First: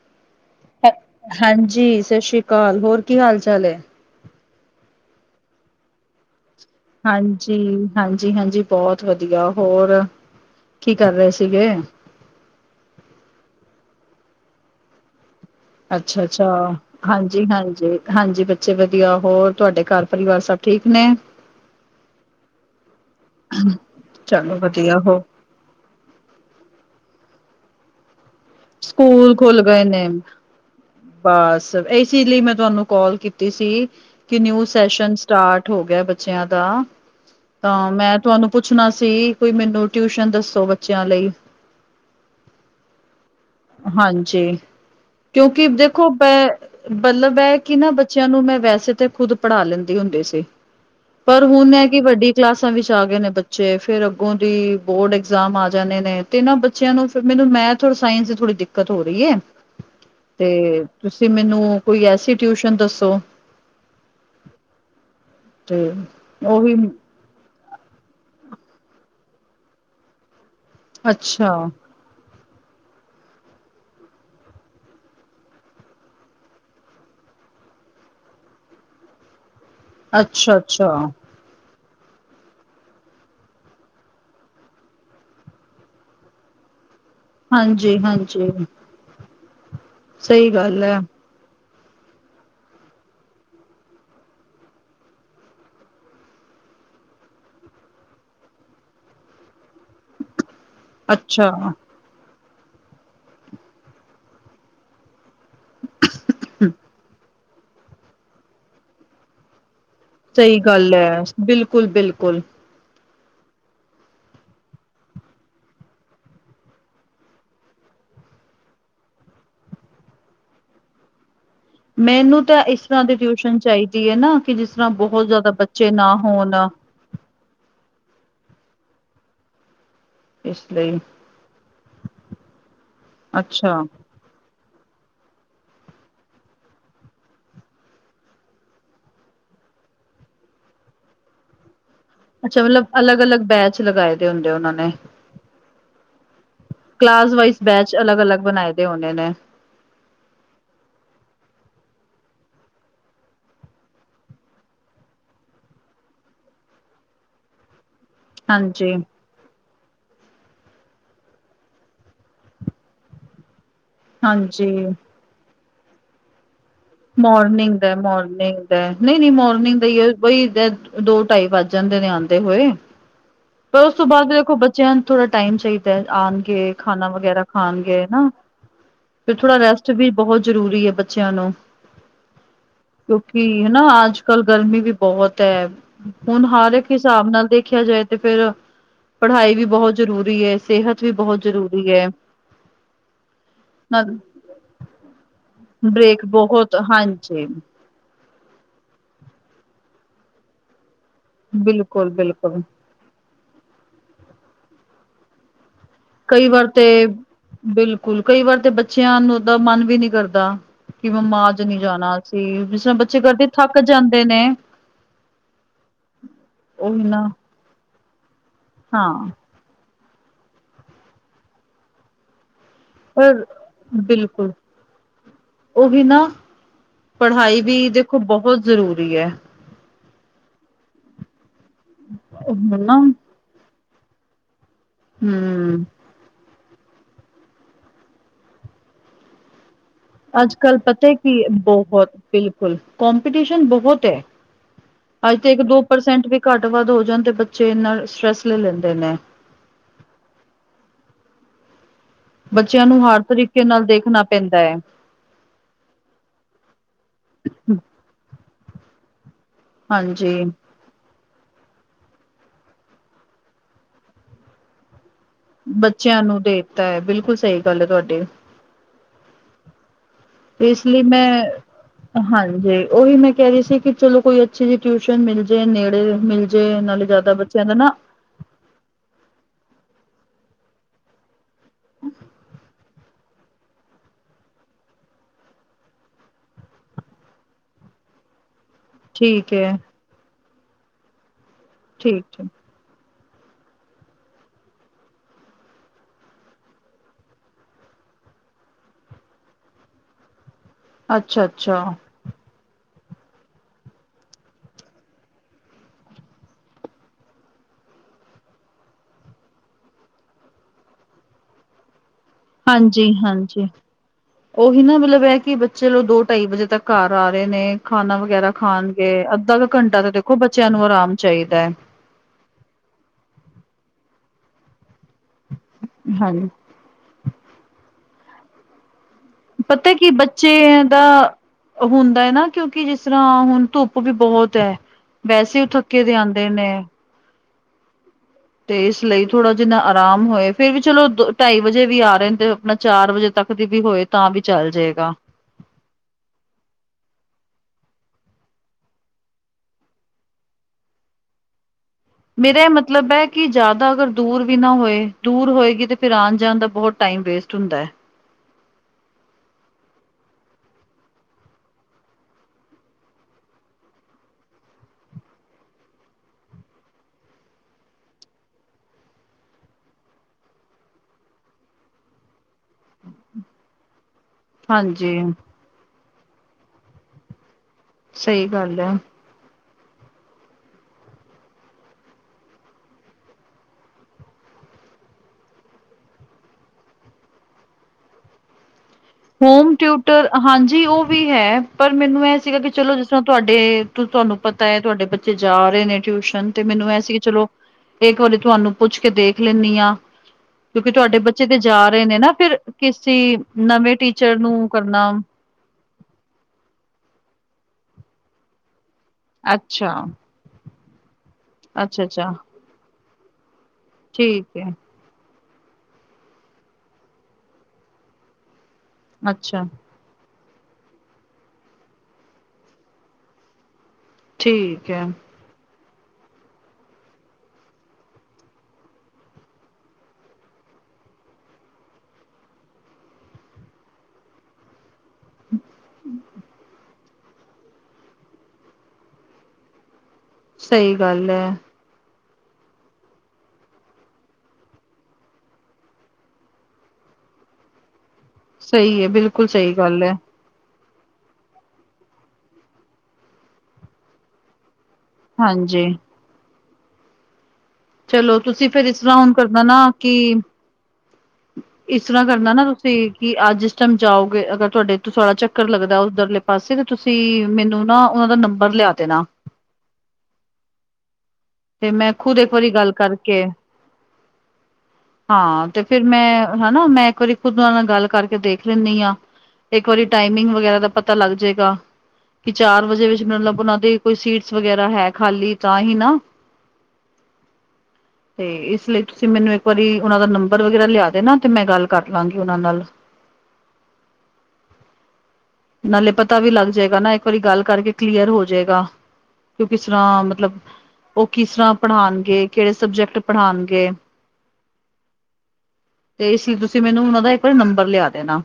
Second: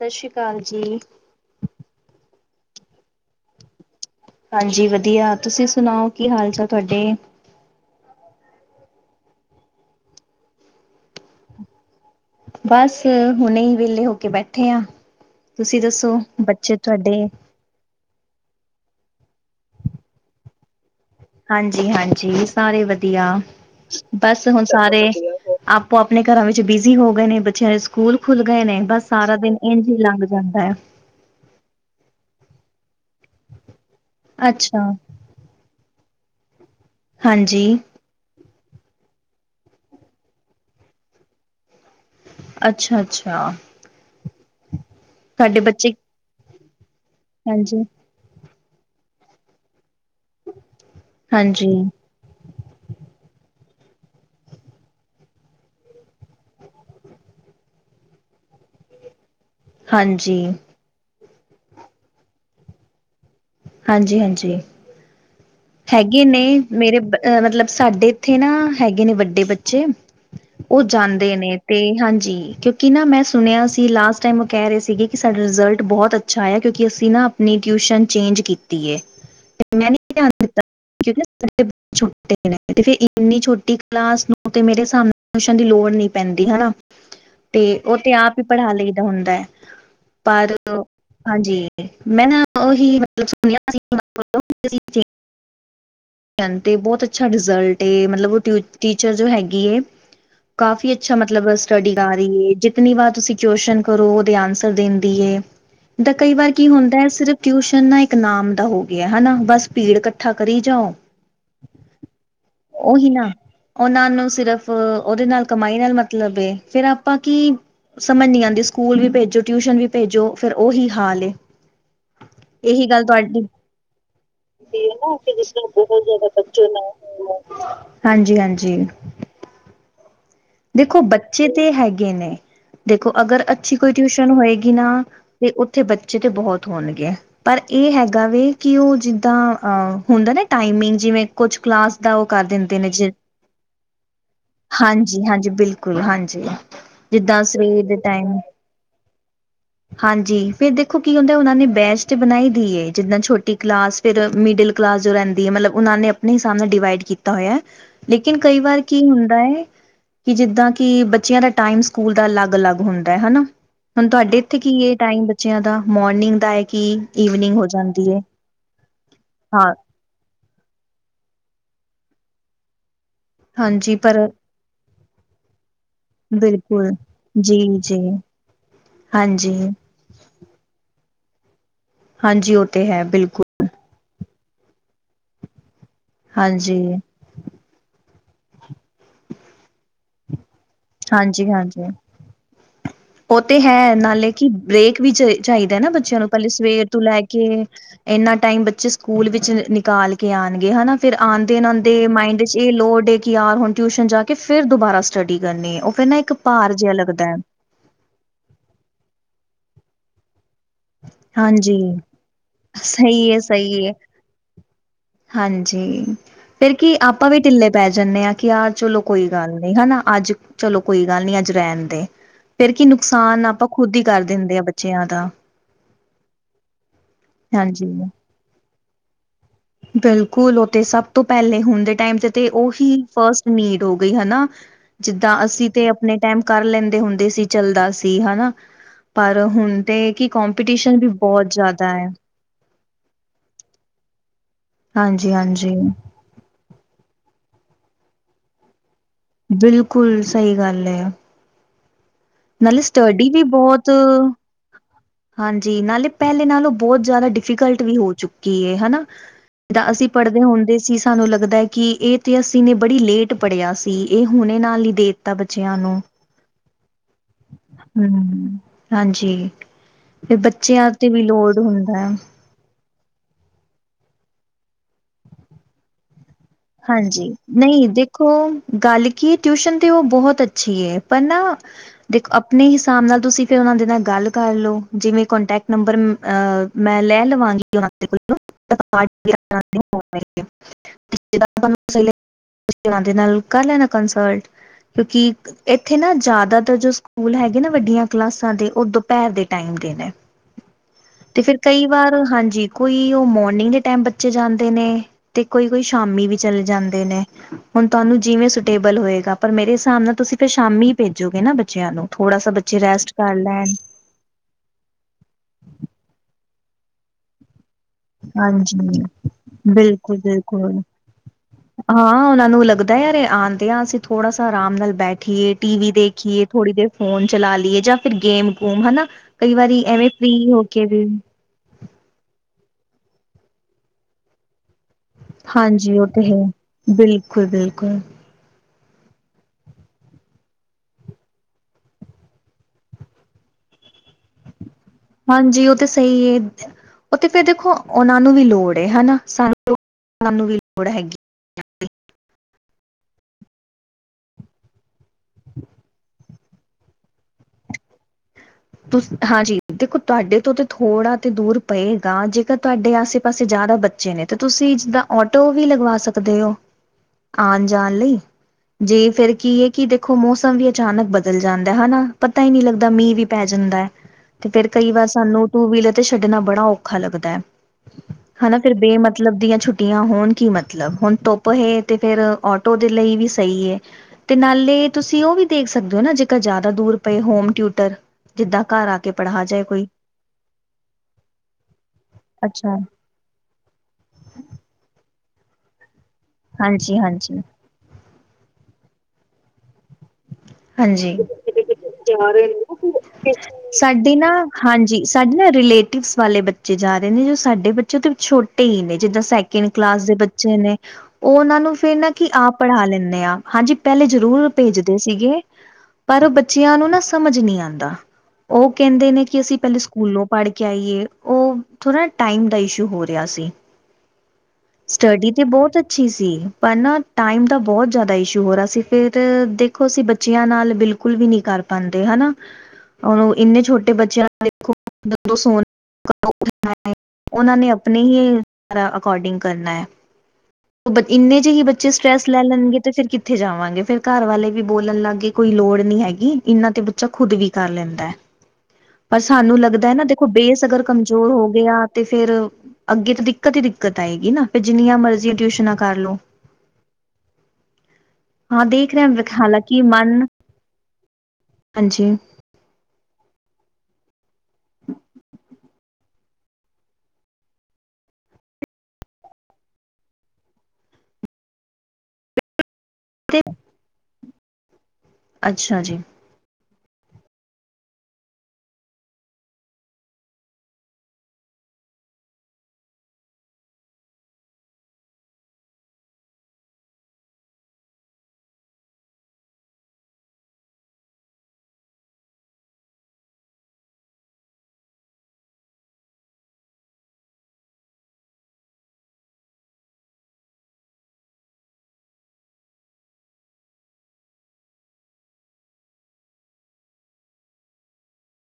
ਸ਼ਸਰੀਕਾਲ ਜੀ ਹੈ ਹਾਂਜੀ, ਸਸਰੀਕਾਲ ਹੋਰ ਕੀ ਹਾਲ-ਚਾਲ ਏ ਹਾਂਜੀ ਵਦੀਆ ਤੁਸੀਂ ਸੁਨਾਓ ਕੀ ਹਾਲ-ਚਾਲ ਤੁਹਾਡੇ ਜੀ ਹਾਂਜੀ, ਹਾਂਜੀ ਬਹੁਤ ਵਦੀਆ ਹੋਰ ਕੀ ਕਰ ਰਹੇ ਸੀਗੇ ਬਸ ਹੁਨੇ ਈ ਵੇਹਲੇ ਹੋ ਕੇ ਬੈਠੇ ਆ ਤੁਸੀਂ ਦੱਸੋ ਅੱਛਾ-ਅੱਛਾ ਬੱਚੇ ਤੁਹਾਡੇ ਹਾਂਜੀ- ਹਾਂਜੀ ਹਾਂਜੀ ਬੱਚੇ ਵਦੀਆ ਹੋਰ ਤੁਹਾਡੇ ਘਰ ਪਰਿਵਾਰ ਸਭ ਠੀਕ ਨੇ ਹਾਂਜੀ, ਹਾਂਜੀ ਸਾਰੇ ਵਦੀਆ ਬਸ ਚਲੋ ਹੁਨ ਵਧੀਆ ਸਾਰੇ ਹੋ ਆਪੋ ਆਪਨੇ ਘਰਾਂ ਵਿੱਚ ਬਿਜ਼ੀ ਹੋ ਗਏ ਨੇ ਬੱਚਿਆਂ ਸਕੂਲ ਖੁੱਲ ਗਏ ਨੇ, ਬਸ ਸਕੂਲ ਸਾਰਾ ਦਿਨ ਖੁੱਲ ਗਏ ਇੰਝ ਹੀ ਨੇ ਲੰਘ ਜਾਂਦਾ ਐ ਬਸ ਇਸੇ ਲਈ ਮੈਂ ਤੁਹਾਨੂੰ ਕੋਲ ਕੀਤੀ ਸੀ ਕਿ ਨਿਊ ਅੱਛਾ ਸੈਸ਼ਨ ਸਟਾਰਟ ਹੋ ਗਿਆ ਬੱਚਿਆਂ ਦਾ ਹਾਂਜੀ ਤਾਂ ਮੈਂ ਤੁਹਾਨੂੰ ਪੁੱਛਨਾ ਸੀ ਕੋਈ ਮੈਨੂੰ ਟਿਊਸ਼ਨ ਦੱਸੋ ਬੱਚਿਆਂ ਲਈ ਅੱਛਾ ਅੱਛਾ ਹਾਂਜੀ, ਤੁਹਾਡੇ ਕਿਉਂਕਿ ਬੱਚੇ ਦੇਖੋਂ ਬ ਪਹਲੈ ਬੈ ਕੇ ਹਾਂਜੀ ਨਾ ਬਚ ਬੱਚਿਆਂ ਨੂੰ ਮੈਂ ਵੈਸੇ ਤਾਂ ਖੁਦ ਪੜ੍ਹਾ ਲੈਂਦੀ ਹੁੰਦੀ ਸੀ ਪਰ ਹਾਂਜੀ ਹੁਨ ਐ ਕਿ ਵੱਡੀ ਕਲਾਸਾਂ ਵਿੱਚ ਆ ਗਏ ਨੇ ਬੱਚੇ ਫੇਰ ਅੱਗੋਂ ਦੀ ਬੋਰਡ ਐਗਜ਼ਾਮ ਆ ਜਾਨੇ ਨੇ ਤੇ ਨਾਂ ਬਚ ਬੱਚਿਆਂ ਨੂੰ, ਫਿਰ ਮੈਨੂੰ ਮੈਥ ਔਰ ਸਾਇੰਸ ਥੋੜੀ ਦਿੱਕਤ ਹੋ ਰਹੀ ਏ ਹਾਂਜੀ ਤੇ ਤੁਸੀਂ ਮੈਨੂੰ ਕੋਈ ਐਸੀ ਟਿਊਸ਼ਨ ਦੱਸੋ ਹਾਂਜੀ ਹਾਂਜੀ, ਤੇ ਹੈਗੇ ਨੇ ਉਹੀ ਮੇਰੇ ਬ ਅ ਮਤਲਬ ਸਾਡੇ ਇੱਥੇ ਨਾ ਹੈਗੇ ਨੇ ਵੱਡੇ ਬੱਚੇ ਉਹ ਜਾਂਦੇ ਅੱਛਾ, ਨੇ ਤੇ ਹਾਂਜੀ ਕਿਉਂ ਕਿ ਨਾ ਮੈਂ ਸੁਨਿਆ ਸੀ ਲਾਸਟ ਟਾਈਮ ਉਹ ਕਹਿ ਰਹੇ ਸੀਗੇ ਕਿ ਸਾਡਾ ਰਿਜ਼ਲਟ ਬਹੁਤ ਅੱਛਾ ਆਇਆ ਕਿਉਂਕਿ ਅਸੀਂ ਨਾ ਨੀ ਟਿਊਸ਼ਨ ਚੇਂਜ ਕੀਤੀ ਏ ਤੇ ਮੈਂ ਨੀ ਧਿਆਨ ਅੱਛਾ, ਦਿੱਤਾ ਅੱਛਾ ਕਿਓਕੀ [unintelligible] ਫਿਰ ਇੰਨੀ ਛੋਟੀ ਕਲਾਸ ਨੂੰ ਤੇ ਮੇਰੇ ਸਾਮਣੇ। ਟੂਸ਼ਣ ਦੀ ਲੋੜ ਨੀ ਪੈਂਦੀ ਹੈਨਾ [inaudible] ਤੇ ਉਹ ਤੇ ਆਪ ਹੀ ਹਾਂਜੀ। ਪੜ੍ਹਾ ਲਈ ਹੁੰਦਾ ਹੈ ਸਹੀ ਪਰ ਗੱਲ ਹੈ, ਹਾਂਜੀ ਮੈਂ ਨਾ ਉਹੀ [unintelligible] ਕਹੰਦੇ ਬਹੁਤ ਅੱਛਾ ਰਿਜ਼ਲਟ ਏ ਮਤਲਬ ਉਹ ਟਓ ਟੀਚਰ ਜੋ ਹੈਗੀ ਏ ਕਾਫੀ ਅੱਛਾ ਮਤਲੱਬ ਸਟੱਡੀ ਕਰਾ ਰਈ ਏ ਜਿਤਨੀ ਵਾਰ ਤੁਸੀਂ ਕਯੂਸ਼ਣ ਕਰੋ ਉਹਦੇ ਆਂਸਰ ਦੇੰਦੀ ਏ ਹੁਨ ਤਾਂ ਕਈ ਵਾਰ ਕੀ ਹੁੰਦਾ ਹੈ ਸਿਰਫ ਟਿਊਸ਼ਨ ਨਾ ਇੱਕ ਨਾਮ ਦਾ ਹੋ ਗਿਆ ਹੈਨਾ ਬਸ ਭੀੜ ਕਠ ਸਹੀ ਗੱਲ ਐ ਬਿਲਕੁਲ-ਬਿਲਕੁਲ ਉਹਹੀ ਨਾ ਓਨਾਂ ਨੂੰ ਸਿਰਫ ਉਹਦੇ ਨਾਲ ਕਮਾਈ ਨਾਲ ਮਤਲੱਬ ਏ ਫਿਰ ਆਪਾਂ ਕੀ ਸਮਝੀ ਨੀ ਆੰਦੀ ਸਕੂਲ ਵੀ ਭੇਜੋ ਟਿਊਸ਼ਨ ਵੀ ਭੇਜੋ ਫੇਰ ਉਹੀ ਹਾਲ ਏ ਮੈਨੂੰ ਤਾਂ ਇਸ ਇਹੀ ਤਰ੍ਹਾਂ ਗੱਲ ਦੀ ਤੁਹਾਡੀ ਟਿਊਸ਼ਨ ਚਾਹੀਦੀ ਏ ਨਾ ਕਿ ਜਿਸ ਤਰ੍ਹਾਂ ਬਹੁਤ ਜ਼ਿਆਦਾ ਬੱਚੇ ਨਾ ਹੋਨ ਹਾਂਜੀ ਹਾਂਜੀ। ਇਸ ਲਈ ਦੇਖੋ ਬੱਚੇ ਤੇ ਹੈਗੇ ਨੇ, ਦੇਖੋ ਅਗਰ ਅੱਛੀ ਅੱਛਾ ਕੋਈ ਟਿਊਸ਼ਨ ਹੋਏਗੀ ਨਾ ਤੇ ਉੱਥੇ ਬੱਚੇ ਤੇ ਬਹੁਤ ਹੋਨਗੇ ਪਰ ਇਹ ਹੈਗਾ ਵੇ ਕਿ ਉਹ ਜਿੱਦਾਂ ਆ ਹੁੰਦਾ ਨਾ ਇਕ ਟਾਈਮਿੰਗ ਜਿਵੇਂ ਕੁਛ ਕਲਾਸ‌ ਅੱਛਾ, ਮਤਲਬ ਅਲੱਗ-ਅਲੱਗ ਬੈਚ ਲਗਾਏ ਡੇ ਹੁੰਦੇ ਓਨਾਂ ਨੇ। ਜੀ ਹਾਂਜੀ, ਬਿਲਕੁਲ ਹਾਂਜੀ। ਕਲਾਸ ਜਿੱਦਾਂ ਵਾਈਜ਼ ਸਵੇਰ ਬੈਚ ਦੇ ਟਾਈਮ ਅਲੱਗ-ਅਲੱਗ ਬਨਾਏ ਦੇ ਹੋਨੇ ਨੇ। ਹਾਂਜੀ ਫਿਰ ਦੇਖੋ ਕਿ ਹੁੰਦਾ ਓਨਾਂ ਨੇ ਬੈਚ ਤੇ ਬਨਾਈ ਦੀਏ ਜਿੱਦਾਂ ਛੋਟੀ ਕਲਾਸ ਫਿਰ ਮਿਡਲ ਕਲਾਸ ਜੋ ਰੈਂਦੀ ਮਤਲਬ ਓਨਾਂ ਨੇ ਅਪਨੇ ਹਿਸਾਬ ਨਾਲ ਡੀਵਾਈਡ ਕੀਤਾ ਹੋਏਆ। ਲੇਕਿਨ ਕਈ ਵਾਰ ਹਾਂਜੀ ਕੀ ਹੁ ਦਾ ਐ ਕਿ ਜਿਦਾਂ ਕਿ ਬੱਚੇਆਂ ਦਾ ਟਾਈਮ ਸਕੂਲ ਦਾ ਅਲੱਗ-ਅਲੱਗ ਹੁੰਦਾ ਐ ਹਨਾ। ਹੁਨ ਤੁਆਡੇ ਏਥੇ ਹਾਂਜੀ ਕੀ ਐ ਟਾਈਮ ਬੱਚੇਆਂ ਦਾ, ਮੋਰਨਿੰਗ ਦਾ ਐ ਕੀ ਮੋਰਨਿੰਗ ਦਾ ਐ, ਮੋਰਨਿੰਗ ਦਾ ਐ, ਨਈ-ਨਈ ਹਾਂ ਮੋਰਨਿੰਗ ਦਾ ਈ ਐ। ਬਈ ਦ ਦੋ ਢਾਈ ਵੱਜ ਜਾਂਦੇ ਨੇ ਆਂਦੇ ਹੋਏ। ਪਰ ਉਸ ਤੋਂ ਬਾਦ ਵੀ ਦੇਖੋ ਬੱਚੇਆਂ ਨੂੰ ਥੋੜ੍ਹਾ ਟਾਈਮ ਚਾਈਦਾ ਆਨਗੇ ਬਿਲਕੁਲ ਖਾਨਾ ਵਗੈਰਾ ਖਾਨਗੇ ਹਨਾ। ਹਾਂ ਥੋੜਾ ਰੈਸਟ ਵੀ ਬੋਹਤ ਜਰੂਰੀ ਐ ਬੱਚਿਆਂ ਨੂੰ। ਹਾਂਜੀ ਓ ਤੇ ਹੈ ਬਿਲਕੁੱਲ। [unintelligible] ਨਾ ਅੱਜ-ਕੱਲ ਗਰਮੀ ਵੀ ਬੋਹਤ ਐ ਹੁਨ ਹਰ ਇੱਕ ਹਿਸਾਬ ਨਾਲ ਦੇਖ ਦੇਖੇਆ ਜਾਏ ਤੇ ਫੇਰ ਪੜ੍ਹਾਈ ਵੀ ਬੋਹਤ ਜ਼ਰੂਰੀ ਐ ਸੇਹਤ ਤ ਵੀ ਬੋਹਤ ਜ਼ਰੂਰੀ ਐ। ਓ ਤੇ ਹੈ ਨਾਲੇ ਕਿ ਬ੍ਰੇਕ ਵੀ ਚ ਚਾਈਦਾ ਐ ਨਾ ਬੱਚੇਆਂ ਬ੍ਰੇਕ ਨੂੰ ਪੈਲੇ ਬਹੁਤ ਸਵੇਰ ਤੋਂ ਲੈ ਹਾਂਜੀ ਕੇ ਏਨਾਂ ਟਾਈਮ ਬੱਚੇ ਸਕੂਲ ਵਿੱਚ ਨਿਕਾਲ ਕੇ ਆਨਗੇ ਹਨਾ। ਫੇਰ ਆਂਦੇ ਏਨਾਂ ਦੇ ਬਿਲਕੁਲ ਮਾਂਇਡ 'ਚ ਬਿਲਕੁਲ ਏ ਲੋਡ ਏ ਕਿ ਯਾਰ ਹੁਨ ਟਿਊਸ਼ਨ ਜਾ ਕੇ ਫੇਰ ਦੁਬਾਰਾ ਸਟੱਡੀ ਕਰਨੀ। ਫਿਰ ਨਾ ਇੱਕ ਕਈ ਵਾਰ ਭਾਰ ਜਿਹਾ ਤੇ, ਲੱਗਦਾ ਹੈ ਬਿਲਕੁਲ ਕਈ ਵਾਰ ਤੇ ਬੱਚੇਆਂ ਨੂੰ ਤਾਂ ਮਨ ਵੀ ਨੀ ਕਰਦਾ। ਕਿ ਮੰਮਾ ਅੱਜ ਹਾਂਜੀ ਨੀਂ ਜਾਨਾ ਅਸੀਂ ਜਿਸ ਤਰਾਂ ਬੱਚੇ ਸਹੀ ਹੈ ਕਰਦੇ ਥੱਕ ਸਹੀ ਹੈ ਜਾਂਦੇ ਨੇ। ਹਾਂਜੀ, ਫਿਰ ਕੀ ਉਹੀ ਨਾ ਆਪਾਂ ਵੀ ਢਿੱਲੇ ਪੈ ਜਾਂਨੇ ਆਂ ਕਿ ਯਾਰ ਚਲੋ ਕੋਈ ਹਾਂ ਗੱਲ ਨੀ ਹਨਾ ਅੱਜ ਚਲੋ ਕੋਈ ਗੱਲ ਨੀ ਅੱਜ ਰੈਨ ਦੇ ਫੇਰ ਕਿਨੂੰ ਪਰ ਨੁਕਸਾਨ ਆਪਾਂ ਖੁਦ ਈ ਕਰ ਦੇਂਦੇ ਆਂ ਬੱਚੇਆਂ ਦਾ। ਓਹੀ ਨਾ ਪੜ੍ਹਾਈ ਵੀ ਹਾਂਜੀ ਦੇਖੋ ਬੋਹਤ ਜ਼ਰੂਰੀ ਐ। ਬਿਲਕੁਲ ਓ ਤੇ ਸਭ ਤੋਂ ਪੈਲੇ ਹੁਨ ਦੇ ਟਾਈਮ ਤੇ ਤੇ ਓਹੀ ਹਨਾ ਫਸਟ ਨੀਡ ਹੋ ਗਈ ਹਨਾ ਜਿੱਦਾਂ ਅਸੀਂ ਹੂੰ ਤੇ ਅਪਨੇ ਟਾਈਮ ਕਰ ਲੈਂਦੇ ਹੁੰਦੇ ਸੀ ਚੱਲਦਾ ਸੀ ਹਨਾ ਪਰ ਹੁਨ ਅੱਜ ਕੱਲ ਪਤਾ ਕੀ ਹੈ ਬੋਹਤ ਬਿਲਕੁਲ ਕੰਪੀਟੀਸ਼ਨ ਬੋਹਤ ਐ। ਅੱਜ ਤੇ ਹਾਂਜੀ-ਹਾਂਜੀ। ਇੱਕ-ਦੋ ਪਰਸੈਂਟ ਵੀ ਘੱਟ ਵੱਧ ਹੋ ਜਾਨ ਤੇ ਬੱਚੇ ਇੰਨਾ ਸਟਰ੍ਰੈਸ ਲੈ ਲੈਂਦੇ ਨੇ। ਬਿਲਕੁਲ ਸਈ ਗੱਲ ਐ। ਨਾਲੇ ਬੱਚਿਆਂ ਨੂੰ ਹਰ ਸਟੱਡੀ ਵੀ ਤਰੀਕੇ ਨਾਲ ਬੋਤ ਦੇਖਣਾ ਪੈਂਦਾ ਹੈ ਹਾਂਜੀ ਨਾਲੇ ਪੈਲੇ ਨਾਲੋਂ ਬੋਤ ਜਾਦਾ ਡਿਫੀਕਲਟ ਵੀ ਹੋ ਚੁੱਕੀ ਏ ਹਨਾ। ਜਿੱਦਾਂ ਅਸੀਂ ਹਾਂਜੀ। ਪੜ੍ਹਦੇ ਹੁੰਦੇ ਸੀ। ਸਾਨੂੰ ਲੱਗਦਾ ਐ ਕਿ ਏ ਤੇ ਅਸੀਂ ਨੇ ਬੜੀ ਲੇਟ ਪੜ੍ਹਿਆ ਸੀ ਏ ਹੁਣੇ ਨਾਲ ਹੀ ਦੇ ਤਾ ਬੱਚਿਆਂ ਬੱਚੇਆਂ ਨੂੰ ਦੇ ਤਾ ਐ ਬਿਲਕੁਲ ਸਹੀ ਗੱਲ ਹੈ ਤੁਹਾਡੀ ਹੂੰ ਹਾਂਜੀ। ਫਿਰ ਇਸ ਬੱਚੇਆਂ ਤੇ ਵੀ ਲੋੜ ਹੁੰਦਾ ਐ। ਓਹੀ ਮੈਂ ਕੈ ਰੀ ਸੀ ਕਿ ਚਲੋ ਕੋਈ ਅੱਛੀ ਜੀ ਟਿਊਸ਼ਨ ਮਿਲ ਜੇ ਨੇੜੇ ਮਿਲ ਜੇ ਜੇ ਨਾਲੇ ਹਾਂਜੀ ਜਾਦਾ ਬੱਚੇਆਂ ਦਾ ਨਹੀਂ ਨਾ ਦੇਖੋ ਗੱਲ ਕੀ ਐ ਟਿਊਸ਼ਨ ਤੇ ਓ ਬੋਹਤ ਅੱਛੀ ਏ ਪਰ ਨਾ ਦੇਖੋ ਅਪਨੇ ਇਸ ਸਾਬ ਨਾਲ ਤੁਸੀਂ ਫਿਰ ਓਨਾਂ ਦੇ ਨਾਲ ਗੱਲ ਕਰ ਲੋ, ਜਿਵੇਂ ਕੋਂਟੈਕਟ ਨੰਬਰ ਅਹ ਮੈਂ ਲੈ ਲਵਾਂਗੀ। ਓਦੇ ਕੋਲੋਂ ਠੀਕ ਹੈ [unintelligible] ਜਿਦਾਂ ਤੁਆਨੁ ਸਈ ਠੀਕ ਹੈ ਲੱਗੇ [unintelligible] ਓਦੇ ਨਾਲ ਕਰ ਲੈਨਾ ਕੰਸਲਟ ਕਿਉਂਕਿ ਇੱਥੇ ਨਾ ਜ਼ਿਆਦਾਤਰ ਜੋ ਸਕੂਲ ਹੈਗੇ ਨਾ ਵੱਡੀਆਂ ਕਲਾਸਾਂ ਦੇ, ਉਹ ਦੁਪਹਿਰ ਦੇ ਟਾਈਮ ਦੇ ਨੇ। [inaudible] ਤੇ ਅੱਛਾ ਫਿਰ ਅੱਛਾ ਕਈ ਵਾਰ ਹਾਂਜੀ ਕੋਈ ਉਹ ਮੋਰਨਿੰਗ ਦੇ ਟਾਈਮ ਬੱਚੇ ਜਾਂਦੇ ਨੇ ਤੇ ਕੋਈ - ਕੋਈ ਸ਼ਾਮੀ ਵੀ ਚਲੇ ਜਾਂਦੇ ਨੇ। ਹੁਣ ਤੁਹਾਨੂੰ ਜਿਵੇਂ ਸੁਟੇਬਲ ਹੋਏਗਾ, ਪਰ ਮੇਰੇ ਹਿਸਾਬ ਨਾਲ ਤੁਸੀਂ ਫਿਰ ਸ਼ਾਮੀ ਭੇਜੋਗੇ ਨਾ ਬੱਚਿਆਂ ਨੂੰ। ਥੋੜਾ ਸਾ ਬੱਚੇ ਰੈਸਟ ਹਾਂਜੀ ਕਰ ਹਾਂਜੀ ਲੈਣ। ਉਹੀ ਨਾ ਮਤਲਬ ਹੈ ਕਿ ਬੱਚੇ ਲੋ ਦੋ ਢਾਈ ਵਜੇ ਤੱਕ ਘਰ ਆ ਰਹੇ ਨੇ ਖਾਣਾ ਵਗੈਰਾ ਹਾਂਜੀ ਖਾਣਗੇ, ਅੱਧਾ ਕੁ ਘੰਟਾ ਤੇ ਦੇਖੋ ਬੱਚਿਆਂ ਬਿਲਕੁਲ-ਬਿਲਕੁਲ। ਨੂੰ ਆਰਾਮ ਚਾਹੀਦਾ ਹੈ। ਹਾਂ ਉਹਨਾਂ ਨੂੰ ਲੱਗਦਾ ਯਾਰ ਆਉਂਦੇ ਆ ਅਸੀਂ ਥੋੜ੍ਹਾ ਸਾ ਆਰਾਮ ਨਾਲ ਬੈਠ ਖੇਡੀਏ, ਟੀ ਵੀ ਦੇਖੀਏ, ਹਾਂਜੀ ਥੋੜੀ ਦੇਰ ਫੋਨ ਚਲਾ ਲਈਏ, ਜਾਂ ਫਿਰ ਗੇਮ- ਗੂਮ ਹਨਾ। ਕਈ ਵਾਰੀ ਪਤਾ ਐਵੇਂ ਕਿ ਬੱਚੇ ਫ੍ਰਰੀ ਹੋ ਆਂ ਕੇ ਦਾ ਵੀ ਉਹ ਹੁੰਦਾ ਹੈ ਨਾ ਕਿਉਂਕਿ ਜਿਸ ਤਰ੍ਹਾਂ ਹੁਣ ਧੁੱਪ ਵੀ ਬਹੁਤ ਹੈ। ਵੈਸੇ ਉਹ ਥੱਕੇ ਦੇ ਆਉਂਦੇ ਨੇ। ਬਿਲਕੁਲ -ਬਿਲਕੁਲ! ਤੇ ਇਸ ਲਈ ਥੋੜਾ ਜਿਨਾ ਆਰਾਮ ਹੋਏ, ਫੇਰ ਵੀ ਚਲੋ ਢਾਈ ਵਜੇ ਵੀ ਆ ਰਹੇ ਨੇ ਤੇ ਆਪਣਾ ਚਾਰ ਵਜੇ ਤੱਕ ਦੀ ਵੀ ਹੋਏ ਤਾਂ ਵੀ ਚੱਲ ਜਾਏਗਾ। ਹਾਂਜੀ, ਉਹ ਤੇ ਸਹੀਏ। ਉਹ ਤੇ ਫੇਰ ਦੇਖੋ ਉਹਨਾਂ ਨੂੰ ਵੀ ਲੋੜ ਹਨਾ, ਸਾਨੂੰ -ਸਾਨੂੰ ਵੀ ਲੋੜ ਹੈਗੀ। ਮੇਰਾ ਇਹ ਮਤਲਬ ਹੈ ਕਿ ਜ਼ਿਆਦਾ ਅਗਰ ਦੂਰ ਵੀ ਨਾ ਹੋਏ, ਦੂਰ ਹੋਏਗੀ ਤੇ ਆਉਣ ਜਾਣ ਦਾ ਬਹੁਤ ਟਾਈਮ ਵੇਸਟ ਹੁੰਦਾ ਹੈ। ਹਾਂਜੀ ਦੇਖੋ ਤੁਹਾਡੇ ਤੋਂ ਤਾਂ ਥੋੜਾ ਤੇ ਦੂਰ ਪਏਗਾ, ਜੇਕਰ ਤੁਹਾਡੇ ਆਸੇ ਪਾਸੇ ਜਿਆਦਾ ਬੱਚ ਬੱਚੇ ਨੇ ਤੇ ਤੁਸੀਂ ਜਿੱਦਾ ਆਟੋ ਵੀ ਲਗਵਾ ਸਕਦੇ ਹੋ, ਆਉਣ ਜਾਣ ਲਈ। ਜੇ ਫਿਰ ਕੀ ਹੈ ਕਿ ਦੇਖੋ ਮੌਸਮ ਵੀ ਅਚਾਨਕ ਬਦਲ ਜਾਂਦਾ ਹਨਾ, ਪਤਾ ਈ ਨਹੀ ਲੱਗਦਾ ਮੀਂਹ ਵੀ ਪੈ ਜਾਂਦਾ ਹੈ, ਤੇ ਫੇਰ ਕਈ ਵਾਰ ਹਾਂਜੀ ਸਾਨੂੰ ਟੂ ਵੀਲਰ ਤੇ ਛੱਡਣਾ ਬੜਾ ਔਖਾ ਲੱਗਦੈ। ਸਹੀ ਹਨਾ ਫਿਰ ਗੱਲ ਹੈ। ਬੇ ਮ ਮਤਲਬ ਦੀਆਂ ਛੁੱਟੀਆਂ ਹੋਣ, ਕੀ ਮਤਲਬ ਹੁਣ ਧੁੱਪ ਹੈ ਤੇ ਫਿਰ ਆਟੋ ਦੇ ਲਈ ਵੀ ਸਹੀ ਐ। ਤੇ ਨਾਲੇ ਤੁਸੀਂ ਉਹ ਵੀ ਦੇਖ ਸਕਦੇ ਓ ਨਾ ਜੇਕਰ ਜ਼ਿਆਦਾ ਦੂਰ ਪਏ ਹੋਮ ਟਿਊਟਰ ਜਿੱਦਾਂ ਘਰ ਆ ਕੇ ਪੜ੍ਹਾ ਜਾਏ ਹੋਮ ਕੋਈ ਟਿਊਟਰ ਹਾਂਜੀ ਉਹ ਵੀ ਹੈ, ਪਰ ਮੈਨੂੰ ਇਹ ਸੀਗਾ ਕਿ ਅੱਛਾ ਚਲੋ ਕਿਉਂ ਤੁਹਾਡੇ ਤੁਹਾਨੂੰ ਪਤਾ ਹੈ ਤੁਹਾਡੇ ਬੱਚੇ ਜਾ ਰਹੇ ਨੇ ਟਿਊਸ਼ਨ ਤੇ, ਮੈਨੂੰ ਹਾਂਜੀ ਇਹ ਸੀ ਕਿ ਹਾਂਜੀ ਚਲੋ ਦੇਖੋ ਇੱਕ ਵਾਰੀ ਤੁਹਾਨੂੰ ਪੁੱਛ ਕੇ ਦੇਖ ਲੇਨੀ ਆ। ਕਿਉਂਕਿ ਹਾਂਜੀ ਤੁਹਾਡੇ ਬੱਚੇ ਤੇ ਜਾ ਰਹੇ ਨੇ ਨਾ ਫਿਰ ਕਿਸੇ ਨਵੇਂ ਦੀ ਨਾ ਟੀਚਰ ਨੂੰ ਹਾਂਜੀ, ਕਰਨਾ ਸਾਡੇ ਨਾਂ ਰੀਲੇਅ ਟ੍ਰਿੰਪਸ ਵਾਲੇ ਬੱਚੇ ਜਾ ਰਹੇ ਨੇ, ਜੋ ਸਾਡੇ ਬੱਚੇ ਤੇ ਛੋਟੇ ਹੀ ਨੇ, ਜਿੱਦਾ ਸੈਕਿੰਡ ਅੱਛਾ, ਕਲਾਸ ਦੇ ਬੱਚੇ ਬੱਚੇ ਨੇ ਉਹ ਉਹਨਾਂ ਨੂੰ ਫਿਰ ਅੱਛਾ, ਨਾ ਕਿ ਅੱਛਾ ਆਪ ਪੜ੍ਹਾ ਲੈਨੇ ਆ, ਹਾਂਜੀ ਪਹਿਲੇ ਜ਼ਰੂਰ ਠੀਕ ਹੈ। ਭੇਜਦੇ ਸੀਗੇ, ਪਰ ਉਹ ਬੱਚਿਆਂ ਨੂੰ ਨਾ ਸਮਝ ਨਹੀਂ ਆਂਦਾ। ਉਹ ਕਹਿੰਦੇ ਨੇ ਅਸੀ ਅੱਛਾ ਪਹਿਲੇ ਸ ਸਕੂਲੋਂ ਪੜ੍ਹ ਕੇ ਆਈਏ, ਉਹ ਥੋੜ੍ਹਾ ਨਾ ਟਾਈਮ ਦਾ ਇਸ਼ੂ ਹੋ ਰਿਹਾ ਸੀ। ਠੀਕ ਹੈ ਸਟੱਡੀ ਤੇ ਬਹੁਤ ਅੱਛੀ ਸੀ, ਪਰ ਨਾ ਟਾਈਮ ਦਾ ਬਹੁਤ ਜ਼ਿਆਦਾ ਇਸ਼ੂ ਹੋ ਰਿਹਾ ਸੀ, ਫਿਰ ਦੇਖ ਖੋ ਅਸੀਂ ਬੱਚਿਆਂ ਨਾਲ ਬਿਲਕੁਲ ਵੀ ਨਹੀ ਕਰ ਪਾਉਂਦੇ ਹਨਾ, ਉਹ ਇੰਨੇ ਛੋਟੇ ਬੱਚਿਆਂ [unintelligible] ਉਹਨਾਂ ਨੇ ਆਪਣੇ ਹੀ ਆ ਅਕੋਡਿੰਗ ਕਰਨਾ ਹੈ, ਸਹੀ ਗੱਲ ਇੰਨੇ ਚ ਹੈ ਹੀ ਬੱਚੇ ਜੇ ਸਟਰ੍ਰੈਸ ਲੈ ਲੈਣਗੇ ਤੇ ਫ਼ਿਰ ਕਿੱਥੇ ਜਾਵਾਗੇ, ਫਿਰ ਘਰ ਵਾਲੇ ਵੀ ਬੋਲਣ ਲੱਗ ਗੇ ਕੋਈ ਲੋੜ ਨੀ ਹੈਗੀ, ਇਹਨਾਂ ਤੇ ਬੱਚਾ ਖੁਦ ਵੀ ਕਰ ਲੈਂਦਾ। ਸਹੀ ਹੈ ਪਰ ਬਿਲਕੁਲ ਸਾਨੂੰ ਸਹੀ ਲੱਗਦਾ ਐ ਗੱਲ ਨਾ ਹੈ। ਦੇਖੋ ਬੇਸ ਅਗਰ ਕਮ ਜ਼ੋਰ ਹੋ ਗਿਆ ਤੇ ਫੇਰ ਅੱਗੇ ਤਾਂ ਦਿੱਕਤ ਈ ਦਿੱਕਤ ਆਏਗੀ ਨਾ ਫੇਰ ਜਿੰਨੀਆਂ ਮਰਜ਼ੀ ਜੀ ਟਿਊਸ਼ਨਾਂ ਹਾਂਜੀ ਕਰ ਲਓ। ਚਲੋ ਤੁਸੀਂ ਫੇਰ ਇਸ ਤਰ੍ਹਾਂ ਹੁਣ ਕਰਨਾ ਹਾਲਾਂਕਿ ਨਾ ਕਿ ਮਨ ਇਸ ਹਾਂਜੀ ਤਰ੍ਹਾਂ ਕਰਨਾ ਨਾ ਤੁਸੀਂ ਕਿ ਅੱਜ ਜਿਸ ਟੈਮ ਜਾਓਗੇ ਅਗਰ ਤੁਆਡੇ ਤੋ ਥੋੜਾ ਚੱਕਰ ਲੱਗਦਾ ਉਧਰਲੇ ਪਾਸੇ ਤੇ ਤੁਸੀਂ, ਮੈਨੂੰ ਨਾ ਓਨਾਂ ਦਾ ਨੰਬਰ ਲੈਆ ਦੇਣਾ। ਤੇ ਮੈਂ ਖੁਦ ਏਕ ਵਾਰੀ ਗੱਲ ਤੇ ਕਰਕੇ ਹਾਂ ਅੱਛਾ ਤੇ ਜੀ ਫੇਰ ਮੈਂ ਹਨਾ ਮੈਂ ਏਕ ਵਾਰੀ ਖੁਦ ਗੱਲ ਕਰਕੇ ਦੇਖ ਲੇਨੀ ਆ। ਏਕ ਵਾਰੀ ਟਾਈਮਿੰਗ ਵਗੈਰਾ ਦਾ ਪਤਾ ਲੱਗ ਜਾਏਗਾ। ਕੀ ਚਾਰ ਵਜੇ ਵਿੱਚ ਮਤਲਬ ਓਨਾਂ ਦੇ ਕੋਈ ਸੀਟਸ ਵਗੈਰਾ ਹੈ ਖਾਲੀ ਤਾਂ ਹੀ ਨਾ। ਤੇ ਇਸ ਲਈ ਤੁਸੀਂ ਮੈਨੂੰ ਏਕ ਵਾਰੀ ਓਨਾ ਦਾ ਨੰਬਰ ਬਰ ਵਗੈਰਾ ਲਿਆ ਦੇ ਨਾ ਤੇ ਮੈਂ ਗੱਲ ਕਰਲਾ ਗੀ ਓਨਾਂ ਨਾਲ ਨਾਲੇ ਪਤਾ ਵੀ ਲੱਗ ਜਾਏਗਾ ਨਾ ਏਕ ਵਾਰੀ ਗੱਲ ਕਰਕੇ ਕਲੀਅਰ ਹੋ ਜੇਗਾ। ਕਿਉਂਕ ਇਸ ਤਰ੍ਹਾਂ ਮਤਲਬ ਓ ਕਿਸ ਤਰਾਂ ਪੜ੍ਹਾਨਗੇ, ਕੇੜੇ ਸਬਜੈਕਟ ਪੜ੍ਹਾਨਗੇ। ਤੇ ਇਸ ਲਈ ਤੁਸੀਂ ਮੈਨੂੰ ਉਨਾ ਦਾ ਇੱਕ ਵਾਰੀ ਨੰਬਰ ਲੈਆ ਦੇਣਾ।